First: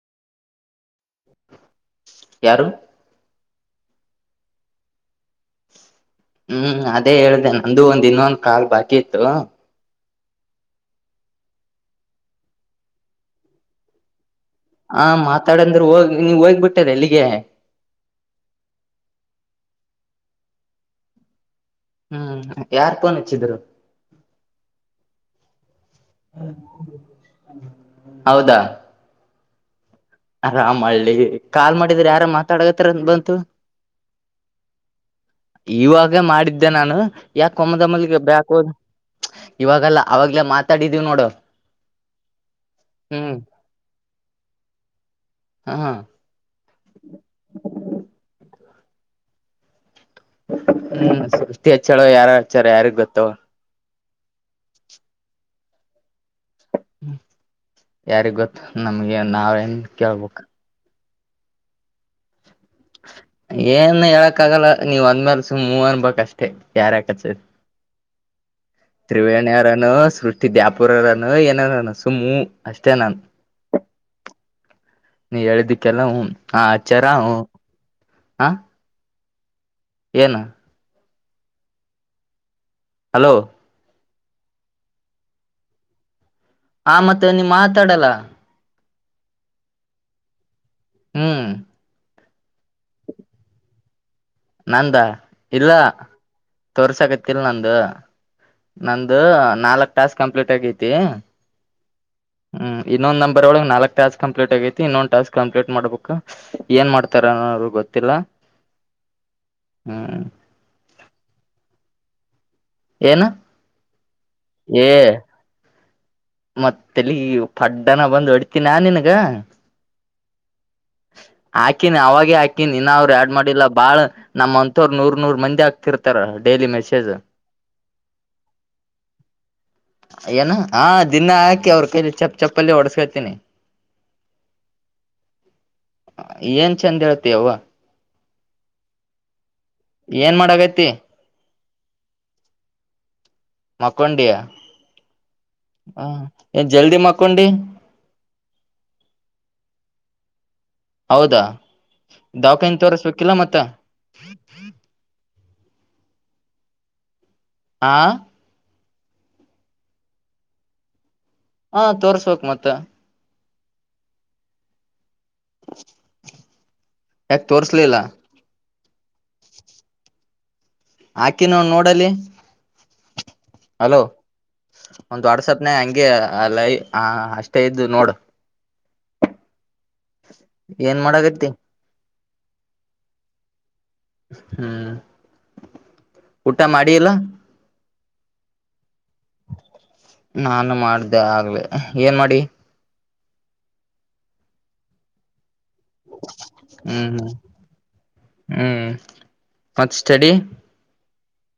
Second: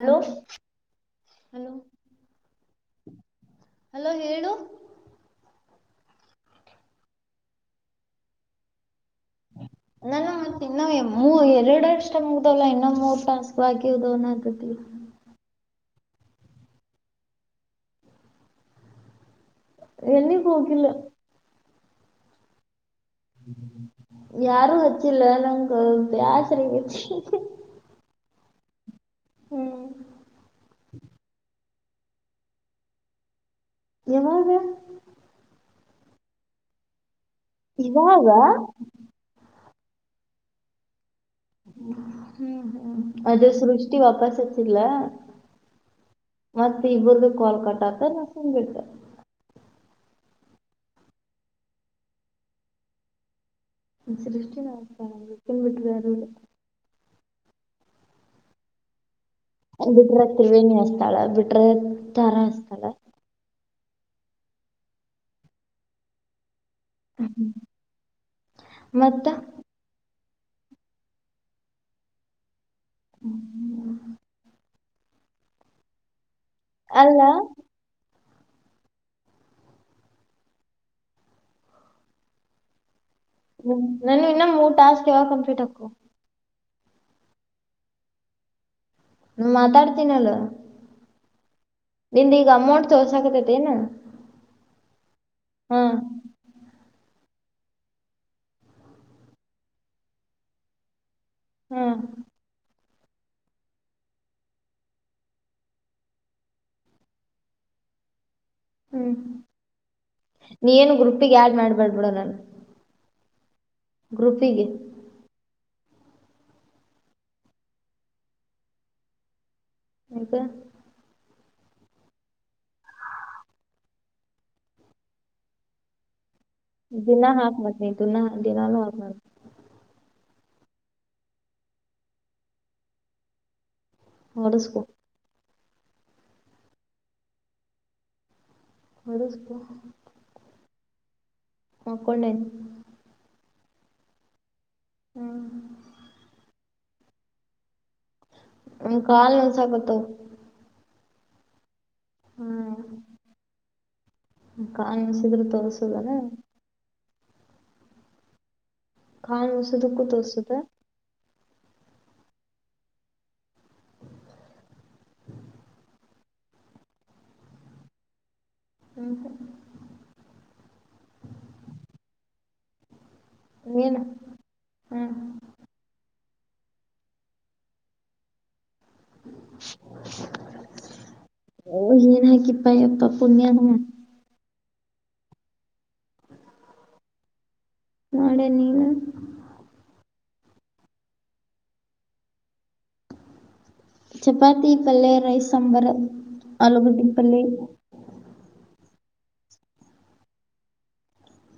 Hello hello ಯಾರು hello ಹೇಳು ಹ್ಮ್ ಅದೇ ಹೇಳ್ದ ನಂದು ಒಂದ್ ಇನ್ನೊಂದ್ ಕಾಲ್ ಬಾಕಿ ಇತ್ತು ನಾನ ಮತ್ತೆ ಇನ್ನು ಮೂ ಎರಡು ಅಷ್ಟ ಮುಗ್ದವಲ್ಲ ಇನ್ನೊ ಮೂರ್ ಟಾಸ್ಕ್ ಹಾಕಿದು ಅನ್ನದು ಹಾ ಮಾತಾಡ ಅಂದ್ರ ಹೋಗಿ ನೀವ ಹೋಗ್ಬಿಟ್ಟದ ಅಲ್ಲಿಗೆ ಎಲಿಗಿ ಹೋಗಿಲ ಹ್ಮ್ ಯಾರ್ ಫೋನ್ ಹಚ್ಚಿದ್ರು ಯಾರು ಹಚ್ಚಿಲ್ ನಂಗು ಬ್ಯಾಸ್ರ ಆಗ್ಯಾತಿ. ಹೌದಾ ಹ್ಮ್ ಆರಾಮಳ್ಳಿ ಕಾಲ್ ಮಾಡಿದ್ರ ಯಾರ ಮಾತಾಡತ್ತಾರ ಬಂತು ಯಾವಾಗ ಇವಾಗ ಮಾಡಿದ್ದೆ ನಾನು ಯಾಕ ಒಮ್ಮೆ ದೊಮ್ಮೆಲಿಗೆ ಇವಾಗ ಬ್ಯಾಕ್ ಹೋಗಿ ಇವಾಗಲ್ಲ ಅವಾಗಲ್ಲಾ ಮಾತಾಡಿದೀವಿ ನೋಡು ಹ್ಮ್ ಹ್ಮ್ ಅದು ಸೃಷ್ಟಿ ವಾಪಸ್ ಹಚ್ಚಿದಲ ಹಾ ಹಾ ಮತ್ತೆ ಇಬ್ರದು ಕಾಲ್ ಕಟ್ಟಾತ ನಾ ಸುಂಬ್ ಬಿಟ್ಟೇ ಹ್ಮ ಸೃಷ್ಟಿ ಹಚ್ಚಳ ಯಾರ ಹಚ್ಚಾರ ಯಾರಿಗೆ ಗೊತ್ತವ ಸೃಷ್ಟಿ ನನ್ ಬಿಟ್ಟ ಬಾರ ಇಲ್ಲ ಹ್ಮ ಯಾರಿಗ್ ಗೊತ್ತು ನಮ್ಗೆ ನಾವೇನ್ ಬಿಟ್ರೆ ಕೇಳ್ಬಕ್ ತ್ರಿವೇಣಿ ಅಚ್ಚುತಾಳ ಬಿಟ್ರೆ ತಾರಾ ಅಚ್ಚುತಾಳ. ಏನ್ ಹೇಳಕ್ ಆಗಲ್ಲ ನೀವ್ ಅಂದ್ಮೇಲೆ ಸುಮ್ ಹು ಅನ್ ಬೇಕ್ ಅಷ್ಟೇ. [unintelligible] ಕಾರಕಚ್ ಮತ್ತ ತ್ರಿವೇಣಿರನು ಸೃ [unintelligible] ದ್ಯಾಪುರರಾನ ಏನಾರಾನ ಸುಮ್ಮು ಊ ಅಷ್ಟೇ ನಾನು. ನೀ ಹೇಳ್ದಕ್ಕೆಲ್ಲ ಹು ಹಚ್ಚಾರ ಹು. ಅಲ್ಲ ಹಾ ಏನು ಹಲೋ ಹ್ಮ್ ನನ್ ಇನ್ನ ಮೂರು ಟಾಸ್ಕ್ ಯಾವಾಗ ಕಂಪ್ಲೀಟ್ ಹಾಕು. ಆ ಮತ್ತೆ ನೀ ಮಾತಾಡಲ್ಲ. ಹ್ಮ ಮಾತಾಡ್ತೀನ ಅಲೋ. ಹ್ಮ್ ನಿಂದ್ ಈಗ ಅಮೌಂಟ್ ತೋಸಕತತಿ ಏನು. ನಂದ ಇಲ್ಲ. ತೋರ್ಸಕತಿಲ್ ನಂದು ನಂದು ನಾಲ್ಕ್ ಟಾಸ್ಕ್ ಕಂಪ್ಲೀಟ್ ಆಗೈತಿ. ಹ್ಮ್ ಇನ್ನೊಂದ್ ನಂಬರ್ ಒಳ ನಾಲ್ಕ್ ಟಾಸ್ಕ್ ಕಂಪ್ಲೀಟ್ ಆಗೈತಿ ಇನ್ನೊಂದ ಟಾಸ್ಕ್ ಕಂಪ್ಲೀ ಟ್ ಮಾಡ್ಬೇಕು ಏನ್ ಮಾಡ್ತಾರ ಅವರು. ಗೊತ್ತಿಲ್ಲ. ಹ್ಮ್ ಹ್ಮ್ ನೀ ಏನು ಗ್ರೂಪಿಗೆ ಆಡ್ ಮಾಡ್ ಬ್ಯಾಡ್ಬಿಡು ನನ್ನ. ಏನ ಗ್ರೂಪಿಗೆ ತಲಿಗೆ ಪಫಡ್ಡನ ಬಂದು ಹೊಡ್ತೀನ ನಿನಗ. ಯಾಕೆ ಹಾಕಿನಿ ಅವಾಗೆ ಹಾಕಿನಿ ಇನ್ನ ಅವ್ರು ಯಾಡ್ ಮಾಡಿಲ್ಲಾ ಬಾಳ ನಮ್ಮ್ಂತ್ತೋರು ನೂರ್ ನೂರ್ ಮಂದಿ ಆಕ್ತಿರ್ತಾರ. ದಿನಾ ಹಾಕ್ ಮಾಡನ ದಿನ ದಿನಾನು ಹಾಕ್ ಏನ ಹಾ ದಿನಾ ಹಾಕಿ ಅವ್ರ ಕೈಲಿ ಚಪ್ಪ್ ಚಪ್ಪಲ್ಲಿ ಹೊಡುಸ್ಕೊತಿನಿ. ಹೊಡುಸ್ಕೊ ಏನ್ ಚಂದ ಏಳ್ತಿಯವ್ವ. ಹೊಡುಸ್ಕೋ. ಏನ್ ಮಾಡಕ್ಕತ್ತಿ. [unintelligible] ಕ್ಕೊಂಡನ್. ಮಕ್ಕೊಂಡಿಯಾ. ಹ್ಮ ಜಲ್ದಿ ಮಕ್ಕೊಂಡಿ. ನನಗ್ ಕಾಲ್ ನೌಸಕ್ಕತ್ತಾವ್. ಹೌದಾ ದವಾಖಾನೆ ಹ್ಮ್ ತೋಸ್ಬೇಕಿಲ್ಲ ಮತ್ತ. ಕಾಲ್ [unintelligible] ಆ ಖನ್ ವಸದು ತೊತ್ಸದ ಹಾ ತೋರ್ಸ್ಬೇಕಕ್ ಮತ್ತ [unintelligible] ತೋರ್ಸುಲಿಲ್ಲ. ಉಹು ಆಕಿ ನವ್ ನೋಡಲ್ಲಿ. ಏನ ಅಲೋ ಹ್ಮ್ ಒಂದು ವಾಡ್ಸಪ್ನಾಗೆ ಹಂಗೆ. ಅಲ್ಲೈ ಹ ಅಷ್ಟೇ ಇದ್ದು ನೋಡು. [unintelligible] ಏನ್ ಮಾಡಕತಿ. [unintelligible] ಪ್ಪ ಪುಣ್ಯಾತ್ಮ. ಹ್ಮ್ ಊಟ ಮಾಡಿ ಇಲ್ಲೊ. ನಾಳೆ ನೀನು ನಾನು ಮಾಡ್ದೆ ಆಗ್ಲಿ ಏನ್ ಮಾಡಿ ಚಪಾತಿ ಇ ಪಲ್ಲಿ ರೈಸ್ ಸಾಂಬಾರ ಆಲೂಗಟ್ಟಿ ಹ್ಮ್ ಹ್ಮ್ ಪಲ್ಲಿ ಹ್ಮ್ ಮತ್ ಸ್ಟಡಿ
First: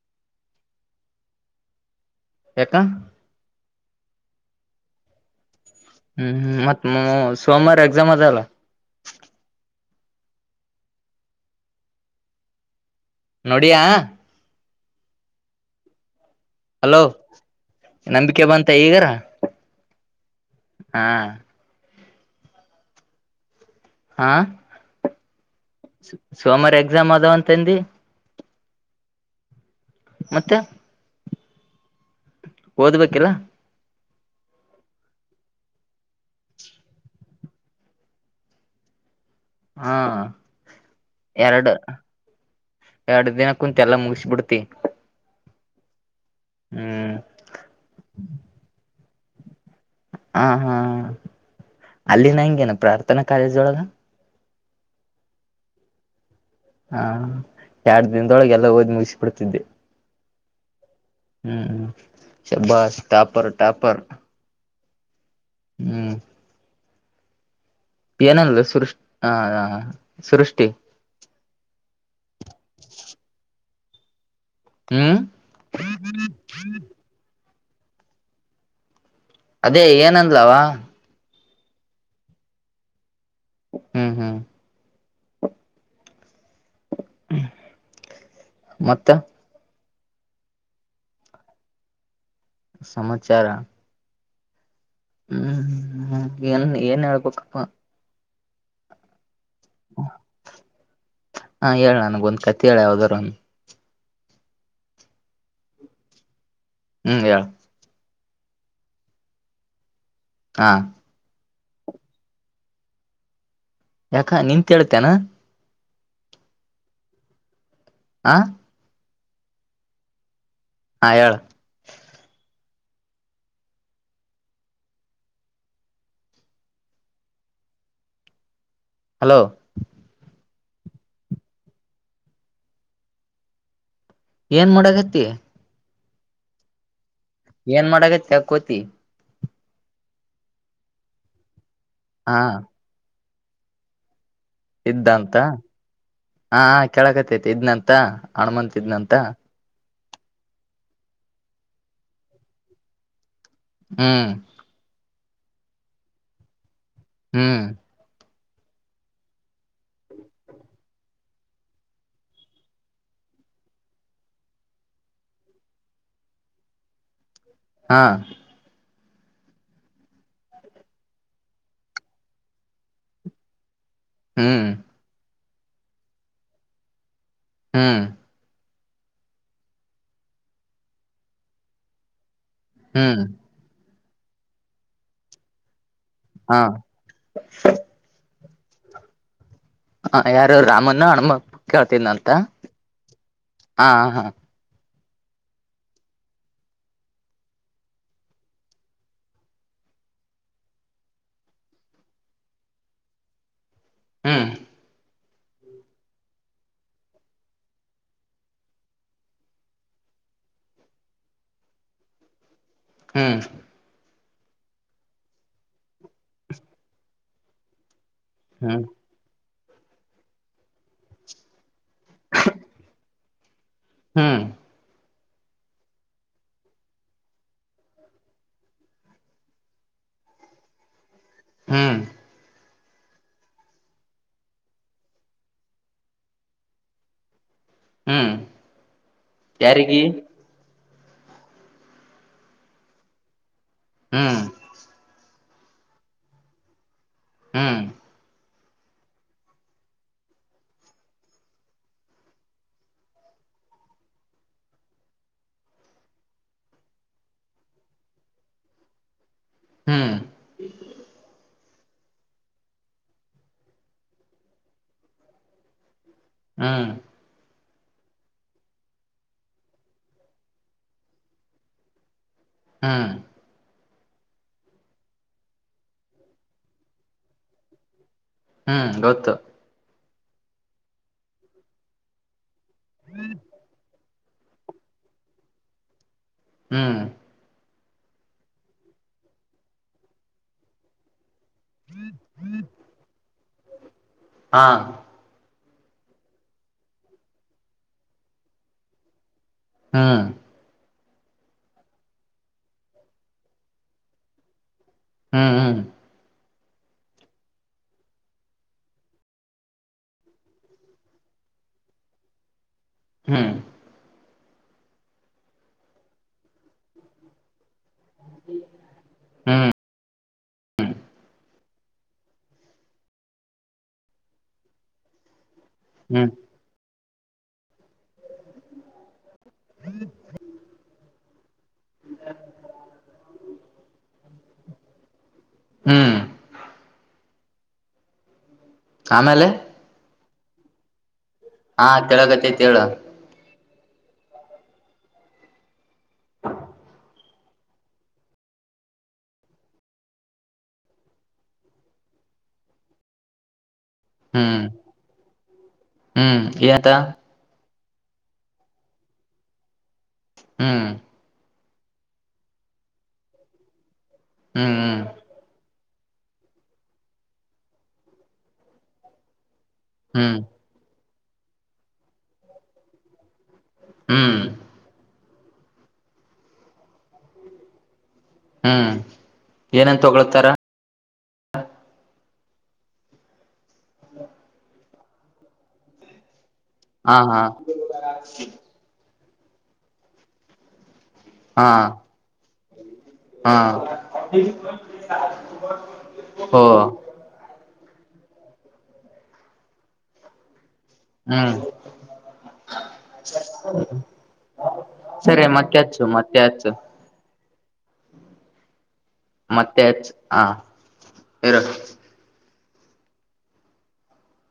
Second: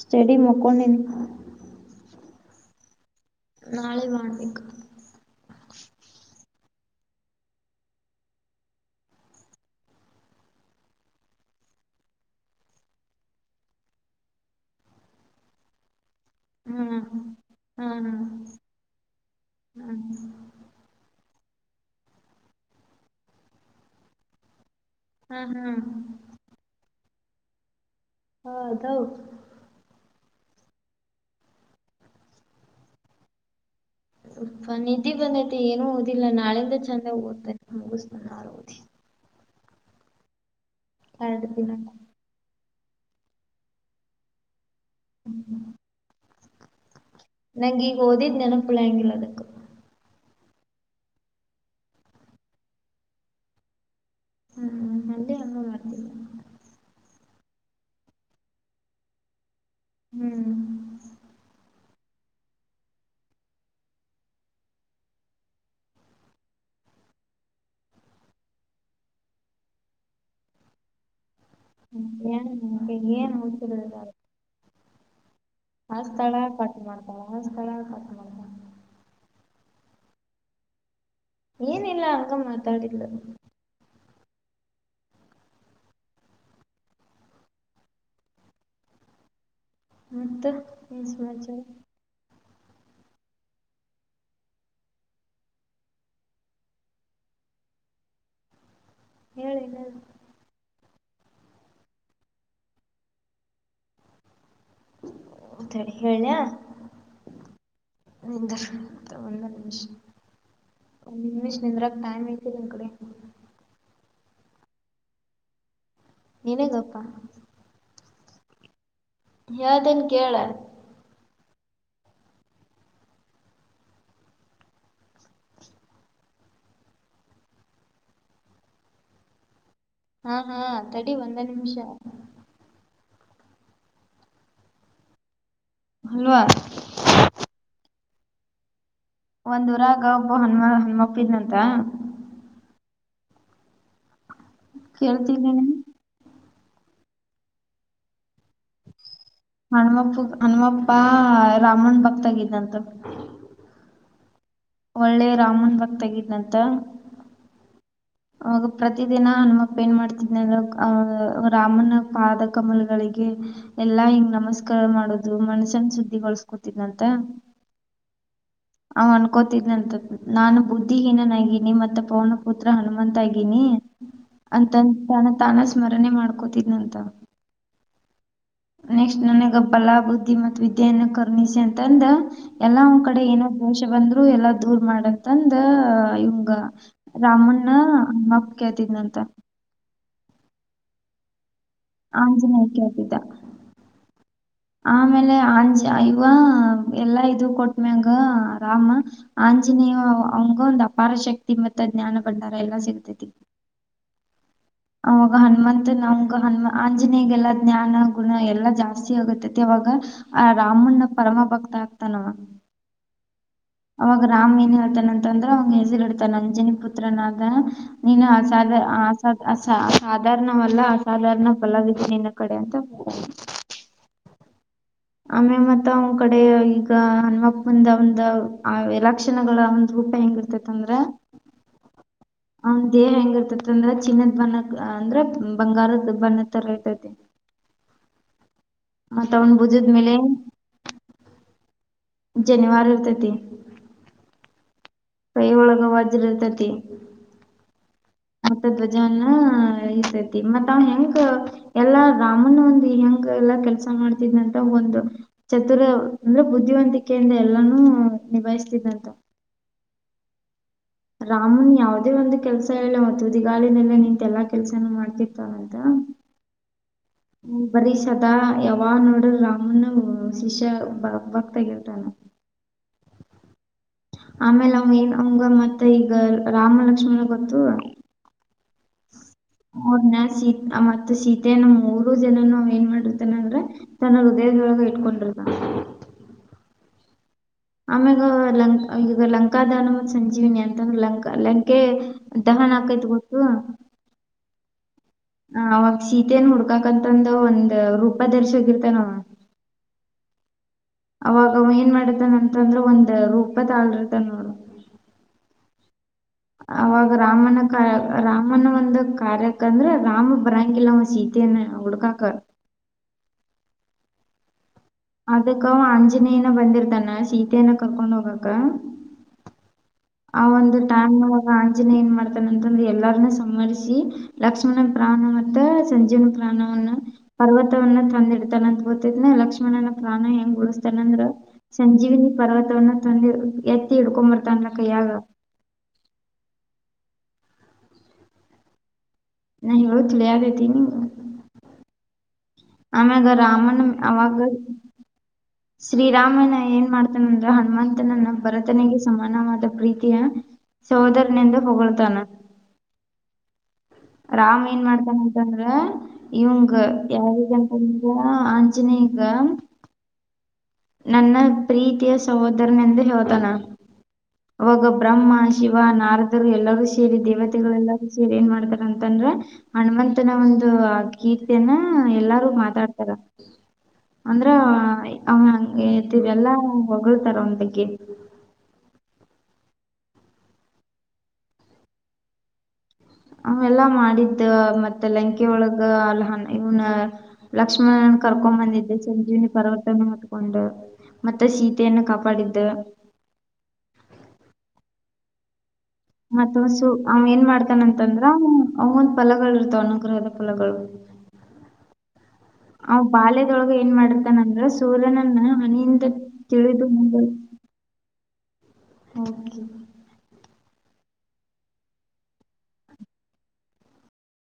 ಸ್ಟೇಡಿ ಮಕ್ಕೊಂಡಿನಿ ಯಕ್ಕ ನಾಳೆ ಮಾಡಬೇಕು ಹ್ಮ್ ಮತ್ತತ್ ಸೋಮವಾರ ಎಕ್ಸಾಮ್ ಅದಲ್ಲ ನೋಡಿಯಾ ಹಲೋ ಹ್ಮ್ ಹ್ಮ್ ನಂಬಿಕೆ ಬಂತ ಈಗಾರ ಹ್ಮ್ ಹಾ ಹಾ ಹಾ ಹ್ಮ ಸೋಮಾರ ಎಕ್ಸಾಮ್ ಅದಾವ ಅಂತಂದಿ ಹಾ ಅದೌ ಮತ್ತೆ ಓದ್ಬೇಕಿಲ್ಲ ನಿದ್ದಿ ಬಂದೈತಿ ಏನುೂ ಓದಿಲ್ಲ ನಾಳಿಂದ ಚೆಂದಾಗ ಓದ್ತಾನೆ ಮುಗಸ್ಳ ಓದಿಲ್ಲ ಹಾ ಎರಡು ದಿನ ಎರಡು ದಿನ ಕುಂತ್ ಎಲ್ಲಾ ಮುಗಸ ಬಿಡ್ತಿ ಹ್ಮ್ ನಂಗ ಈಗ ಓದಿದ್ ನೆನಪುಳ ಹಂಗಿಲ್ಲ ಅದ ಹ ಹಾ ಅಲ್ಲಿ ನ ಹೆಂಗೆನ ಪ್ರಾರ್ಥನಾ ಕಾಲೇಜೊಳಗ ಹ್ಮ ನಂಡೇ ಅಮ್ಮ ಮಾಡ್ತೀನಿ ಹಾ ಎರಡು ದಿನದೊಳಗೆ ಎಲ್ಲ ಹಓದ್ ಮುಗಿಸಿ ಬಿಡ್ತಿದ್ದೆ ಹ್ಮ್ ಹ್ಮ್ ಹ್ಮ್ ಬಸ್ ಟಾಪರ್ ಟಾಪರ್ [inaudible] ಹ್ಮ್ ಏನಲ್ಲ ಸುೃಷ ಹ ಸೃಷ್ಟಿ ಹ ನಮಗೆ ಏನ್ ಹತರದಿಲ್ಲ ಹ್ಮ್ ಆ ಸ್ಥಳ ಪಾಠು ಮಾಡ್ತಾನ ಆ ಸ್ಥಳ ಪಾಠು ಮಾಡ್ತಾನ ಅದೇ ಏನಂದ್ಲವಾ ಏನಿಲ್ಲ ಆಂಗ ಮಾತಾದಿಡ್ಲು ಹ್ಮ್ ಹ್ಮ್ ಮತ್ತ ಮತ್ತ ಈ ಸಮಾಚಾರ ಸಮಾಚಾರ ಹ್ಮ್ ಏನ್ ಏನ್ ಹೇಳ್ಬೇಕಪ್ಪಾ ಹೇಳ ಏನಾರ ಹಾ ಹೇಳ ನನ್ ಗೊಂದ್ ಕಾಯತಿ ಹೇಳ ಯಾವ್ದಾರೂ ಸರಿ ಹೇಳನಯ ಹ್ಮ್ ಹೇಳು ನಿ ಒಂದು ನಿಮಿಷ ಹಾ ಒಂದು ನಿಮಿಷ ನಿಂದ್ರಾಗ ಟೈಮ್ ಐತೆ ನಿನ್ ಕಡೆ ಯಾಕ ನಿಂತೇತೇನಾ ನನ ಗೊಪ್ಪಾ ಆ ಯ್ದನ್ ಕೇಳೇಳ ಹಾ ಏಳ ಹಲೋ ಹಾ ಹಾ ಅ ತಡಿ ಒಂದ ನಿಮಿಷ ಏನ್ ಮಾಡಕತ್ತ ಹಲವಾ ಏನ್ ಮಾಡಗತ್ತ ಕೋತಿ ಒಂದು ರಾಗ ಒಬ್ಬ ಹಣಮ್ಮಪ್ಪಿದ್ನಂತ ಹಾ ಇದ್ದಂತ ಕೇಳ್ತಿದ್ದೇನೆ ಹಾ ಕೇಳಕತತಿ ಇದ್ನಂತ ಹಣಮಂತ ಇದ್ನಂತ ಹಣಮ್ಮಪ್ಪ ಹಣಮ್ಮಪ್ಪ ರಾಮನ್ ಭಕ್ತಗಿದ್ದಂತ ಹ್ಮ್ ಒಳ್ಳೆ ರಾಮನ್ ಭಕ್ತಗಿದ್ನಂತ ಹ್ಮ್ ಅವಾಗ ಪ್ರತ ದಿನ ಹನುಮಪ್ಪ ಏನ್ ಮಾಡ್ತಿದ್ ಅ ರಾಮನ ಪಾದ ಕಮಲ್ಗಳಿಗೆ ಎಲ್ಲಾ ಹಿಂಗ್ ನಮಸ್ಕಾರ ಮಾಡೋದು ಮನ್ಸನ್ ಸುದ್ದಿಗೊಳಸ್ಕೋತಿದ್ಂತ ಹಾ ಅವ್ ಅನ್ಕೋತಿದ್ನಂತ ನಾನು ಬುದ್ಧಿಹೀನನಗಿನಿ ಮತ್ತೆ ಪೌನ ಪುತ್ರ ಹನುಮಂತ ಆಗೀನಿ ಹ್ಮ್ ಅಂತ ತಾನ ತಾನ ಸ್ಮರಣೆ ಮಾಡ್ಕೋತಿದನಂತ ಹ್ಮ್ ನೆಕ್ಸ್ಟ್ ನನಗ ಬಲಾ ಬುದ್ಧಿ ಮತ್ತು ವಿದ್ಯೆಯನ್ನ ಕರ್ಣಿಸಿ ಅಂತಂದ ಎಲ್ಲಾ ಒನ್ ಕಡೆ ಹ್ಮ್ ಏನೋ ಕ್ಲೋಷ ಬಂದ್ರು ಎಲ್ಲಾ ದೂರ್ ಮಾಡಂತಂದ ಇವಂಗ ಹಾ ರಾಮಣ್ಣ ಅಮ್ಮಪ್ಪ ಕೇಳ್ತಿದಂತ ಹ ಯಾರು ರಾಮನ್ನ ಹಣ ಕೇಳ್ತನಂತ ಆಂಜನೇಯ ಕೇಳ್ತಿದ್ದ. ಹಾ ಹಾ ಆಮೇಲೆ ಆಂಜಿ ಅಯವ ಎಲ್ಲಾ ಇದು ಕೊಟ್ಮ್ಯಂಗ ರಾಮ ಆಂಜಿನ ನೀವು ಅವಂಗ ಒಂದ್ ಅಪಾರ ಶಕ್ತಿ ಮತ್ತ ಜ್ಞಾನ ಭಂಡಾರ ಎಲ್ಲಾ ಸಿಗತೈತಿ ಹ್ಮ್ ಆಾಗ ಹನುಮಂತ ನಮ್ಗೆ ಹನು ಆಂಜನೇಯಗೆಲ್ಲ ಜ್ಞಾನ ಗುಣ ಎಲ್ಲ ಜಾಸ್ತಿ ಆಗುತ್ತೈತೆ ಅವವಾಗ ಆ ರಾಮಣ್ಣ ಪರಮ ಭಕ್ತ ಆಗ್ತಾನವ ಹ್ಮ್ ಅವಾಗ ರಾಮ್ ಏನ್ ಹೇಳ್ತಾನ ಅಂತಂದ್ರ ಅವ್ ಹೆಸರಿ ಇಡ್ತಾನ ಅಂಜನಿ ಪುತ್ರನಾಗ ನೀನ್ ಆಸಾದ ಹ್ಮ್ ಆಸಾದ ಅಸ ಸಾಧಾರಣವಲ್ಲ ಅಸಾಧಾರಣ ಫಲವತ್ತು ನಿನ್ನ ಕಡೆ ಅಂತ ಹ್ಮ್ ಆಮೇ ಮತ್ತ ಅವ್ ಕಡೆ ಈಗ ಹನುಮಪ್ಪ ಒಂದ ಆ ಎಲಕ್ಷಣಗಳ ಒಂದು ರೂಪಾಯಿ ಹೆಂಗಿರ್ತೇತ್ ಅಂದ್ರ ಹ್ಮ ಹ ದೇಹ ಹೆಂಗ ಇರ್ತತಿ ಅಂದ್ರ ಚಿನ್ನದ್ ಬಣ್ಣಕ್ ಅಂದ್ರ ಬಂಗಾರದ ಬಣ್ಣದ ತರ ಇತತಿ ಹ್ಮ್ ಮತ್ತತ್ ಅವನ್ ಯಾರಿಗಿ ಬುಜದ್ಮೇಲೆ ಜನಿವಾರ ಇರುತತಿ ಹ್ಮ್ ಕೈ ಒಳಗ ವಾಜ್ರಇರುತೈತೇ ಹ್ಮ್ ಮತ್ತ ಧ್ವಜ ಎನ ಇಸೇತಿ ಮತ್ ಅವ ಹೆಂಗ ಎಲ್ಲಾ ರಾಮನ್ ಒಂದು ಹೆಂಗ ಲ್ಲ ಕೆಲಸ ಮಾಡ್ತಿದಂತ ಒಂದು ಚತುರ ಅಂದ್ರೆ ಬುದ್ಧಿವಂತಿಕೆಯಿಂದ ಎಲ್ಲಾನೂ ಬಯಸ್ತಿದ್ದಂತ ಹ್ಮ್ ರಾಮನ್ ಯಾವ್ದೇ ಒಂದು ಕೆಲ್ಸ ಹೇಳ ಮುದಿಗಾಳಿನಲ್ಲ ನಿಂತೆ ಎಲ್ಲಾ ಕೆಲ್ಸನೂ ಮಾಡ್ತಿರ್ತವಂತ ಹ್ಮ್ ಬರೀ ಸದಾ ಯಾವ ನೋಡ್ರಾಮನ್ ಶಿಷ್ಯ ಬ ಬಕ್ತಗಿರ್ತಾನ ಹಾ ಆಮೇಲೆ ಅವ ಏನ್ ಅವಂಗ ಮತ್ತೆ ಈಗ ರಾಮ ಲಕ್ಷ್ಮ ಗೊತ್ತು ಹ್ಮ್ ಗೊತ್ತು ಅವ್ರನ್ನ ಮತ್ತ ಸೀತೆಯನ ಮೂರು ಜನ ಏನ್ ಮಾಡಿರ್ತಾನ ಅಂದ್ರ ತನ್ನ ಹೃದಯದೊಳ ಇಟ್ಕೊಂಡಿ [inaudible] ಹ್ಮ್ ಆಮ್ಯಾಗ ಲಂ ಈಗ ಲಂಕಾದಾನ ಮ ಸಂಜೀವಿನಿ ಅಂತಂದ್ರೆ ಲಂಕಾ ಲಂಕಗೆ ದಹನ ಆಕೈತ್ ಗೊತ್ತು ಹಾ ಹ ಅವಾಗ ಶೀತೇನ್ ಹುಡ್ಕಕ್ಂತಂದು ಒಂದ್ ರೂಪ ದರ್ಶೋಗಿರ್ತಾನಾವ ಹಾ ಅವಾಗ ಏನ್ ಮಾಡತಾನ ಅಂತಂದ್ರ ಒಂದ್ ರೂಪದ ಆಳರತ ನೋಡು ಹ್ಮ್ ಹ್ಮ್ ಅವಾಗ ರಾಮನ ಕಾರ ರಾಮನ ಒಂದು ಕಾರ್ಯಕ್ಕ ಅಂದ್ರೆ ರಾಮ ಬರಂಗಿಲ್ಲ ಸೀತ ಹುಡುಕೋಕ ಹ್ಮ್ ಅದಕ್ಕ ಆಂಜನೇಯನ ಬಂದಿರ್ತಾನ ಸೀತನ ಕರ್ಕೊಂಡುಹೋಗಕ ಹ್ಮ್ ಆ ಒಂದು ಟೈಮ್ವಾಗ ಆಂಜನೇ ಏನ್ ಮಾಡ್ತಾನ ಅಂತಂದ್ರೆ ಎಲ್ಲರನ್ನೂ ಸರಿಸಿ ಲಕ್ಷ್ಮನ ಪ್ರಾಣ ಮ ಸಂಜೀನ ಹ್ಮ್ ಪ್ರಾಣವನ್ನ ಪರ್ವತವವನ್ನು ತಂದಿಡ್ತಾನ ಅಂತ ಗೊತಿದ್ನ ಲಕ್ಷ್ಮ ಲಕ್ಷ್ಮಣನ ಪ್ರಾಣ ಹೆಂಗ ಉಳಿಸ್ತೇನೆ ಅಂದ್ರ ಸಂಜೀವಿನಿ ಪರ್ವತವ್ಣೆ ತಂದು ಎತ್ತಿ ಎಡ್ಕೊ ಬರ್ತಾನಲ್ಲ ಕೈಯಾಗ ಹ್ಮ್ ಆಮೇಲೆ [unintelligible] ಹಾ ಕೆೆಳಕತ್ತೆತ್ತಿ ಆಮೇಗೆ ರಾಮನ್ ಆವಾಗ ಶ್ರೀರಾಮನ ಏನ್ ಮಾಡ್ತಾನಂದ್ರೆ ಹನುಮಂತನನ್ನ ಭರತನಿಗೆ ಸಮಾನವಾದ ಪ್ರೀತಿಯ ಸೋದರನಂದು ಹೊಗಳ್ತಾನ ಹ್ಮ್ ರಾಮ್ ಏನ್ ಮಾಡ್ತಾನಂತಂದ್ರ ಹ್ಮ್ ಇವಂಗ ಏನಂತ ಯಾವಗ ಹಗ ಆಂಜನೇಯಗ ಹ್ಮ್ ನನ್ನ ಪ್ರೀತಿಯ ಸಹೋದರನಂದು ಹೇಳ್ತಾನ ಹ್ಮ್ ಅವಾಗ ಬ್ರಹ್ಮ ಶಿವ ನಾರದರು ಎಲ್ಲಾರೂ ಸೇರಿ ದೇವತೆಗಳು ಎಲ್ಲಾರೂ ಸೇರಿ ಏನ್ ಮಾಡ್ತಾರ ಅಂತಂದ್ರೆ ಹನುಮಂತನ ಹ್ಮ್ ಹ್ಮ್ ಒಂದು ಆ ಕೀರ್ತಿಯನ್ನ ಎಲ್ಲಾರು ಮಾತಾಡ್ತಾರ ಹ್ಮ್ ಅಂದ್ರ ಅವಂತಿವೆಲ್ಲಾ ಹೊಗಳ್ತಾರ ಅವನ ಬಗ್ಗೆ ಹ್ಮ್ ಏನಂತ ಹೊಗಳ್ತಾರ ಅವೆಲ್ಲಾ ಮಾಡಿದ್ದ ಮತ್ತೆ ಲಂಕೆ ಒಳಗ ಅಲ್ಲ ಹ ಇವನ ಹಾ ಹಾ ಲಕ್ಷ್ಮಣನ್ ಕರ್ಕೊಂಡ್ ಬಂದಿದ್ದೆ ಸಂಜೀವನಿ ಪರ್ವತನೆ ಮುತ್ಕೊಂಡು ಹಾ ಹಾ ಮತ್ತ ಓ ಒಂದು ಅವ ಏನ್ ಮಾಡ್ತಾನಂತಂದ್ರ ಅವಂಗೊಂದ್ ಫಲ ಬರತ್ತಾ ಅನುಗ್ರಹದ ಫಲಗಳು ಹ್ಮ್ [inaudible] ಅವ್ ಬಾಲ್ಯದೊಳಗ ಏನ್ ಮಾಡ್ತಾನಂದ್ರ ಸೂರ್ಯನನ್ನ ಸರಿ ಮತ್ತೆ ಹಚ್ಚು ಮತ್ತೆ ಹಚ್ಚು ಏಳಿದು ಮತ್ತೆ ಹ ಇರ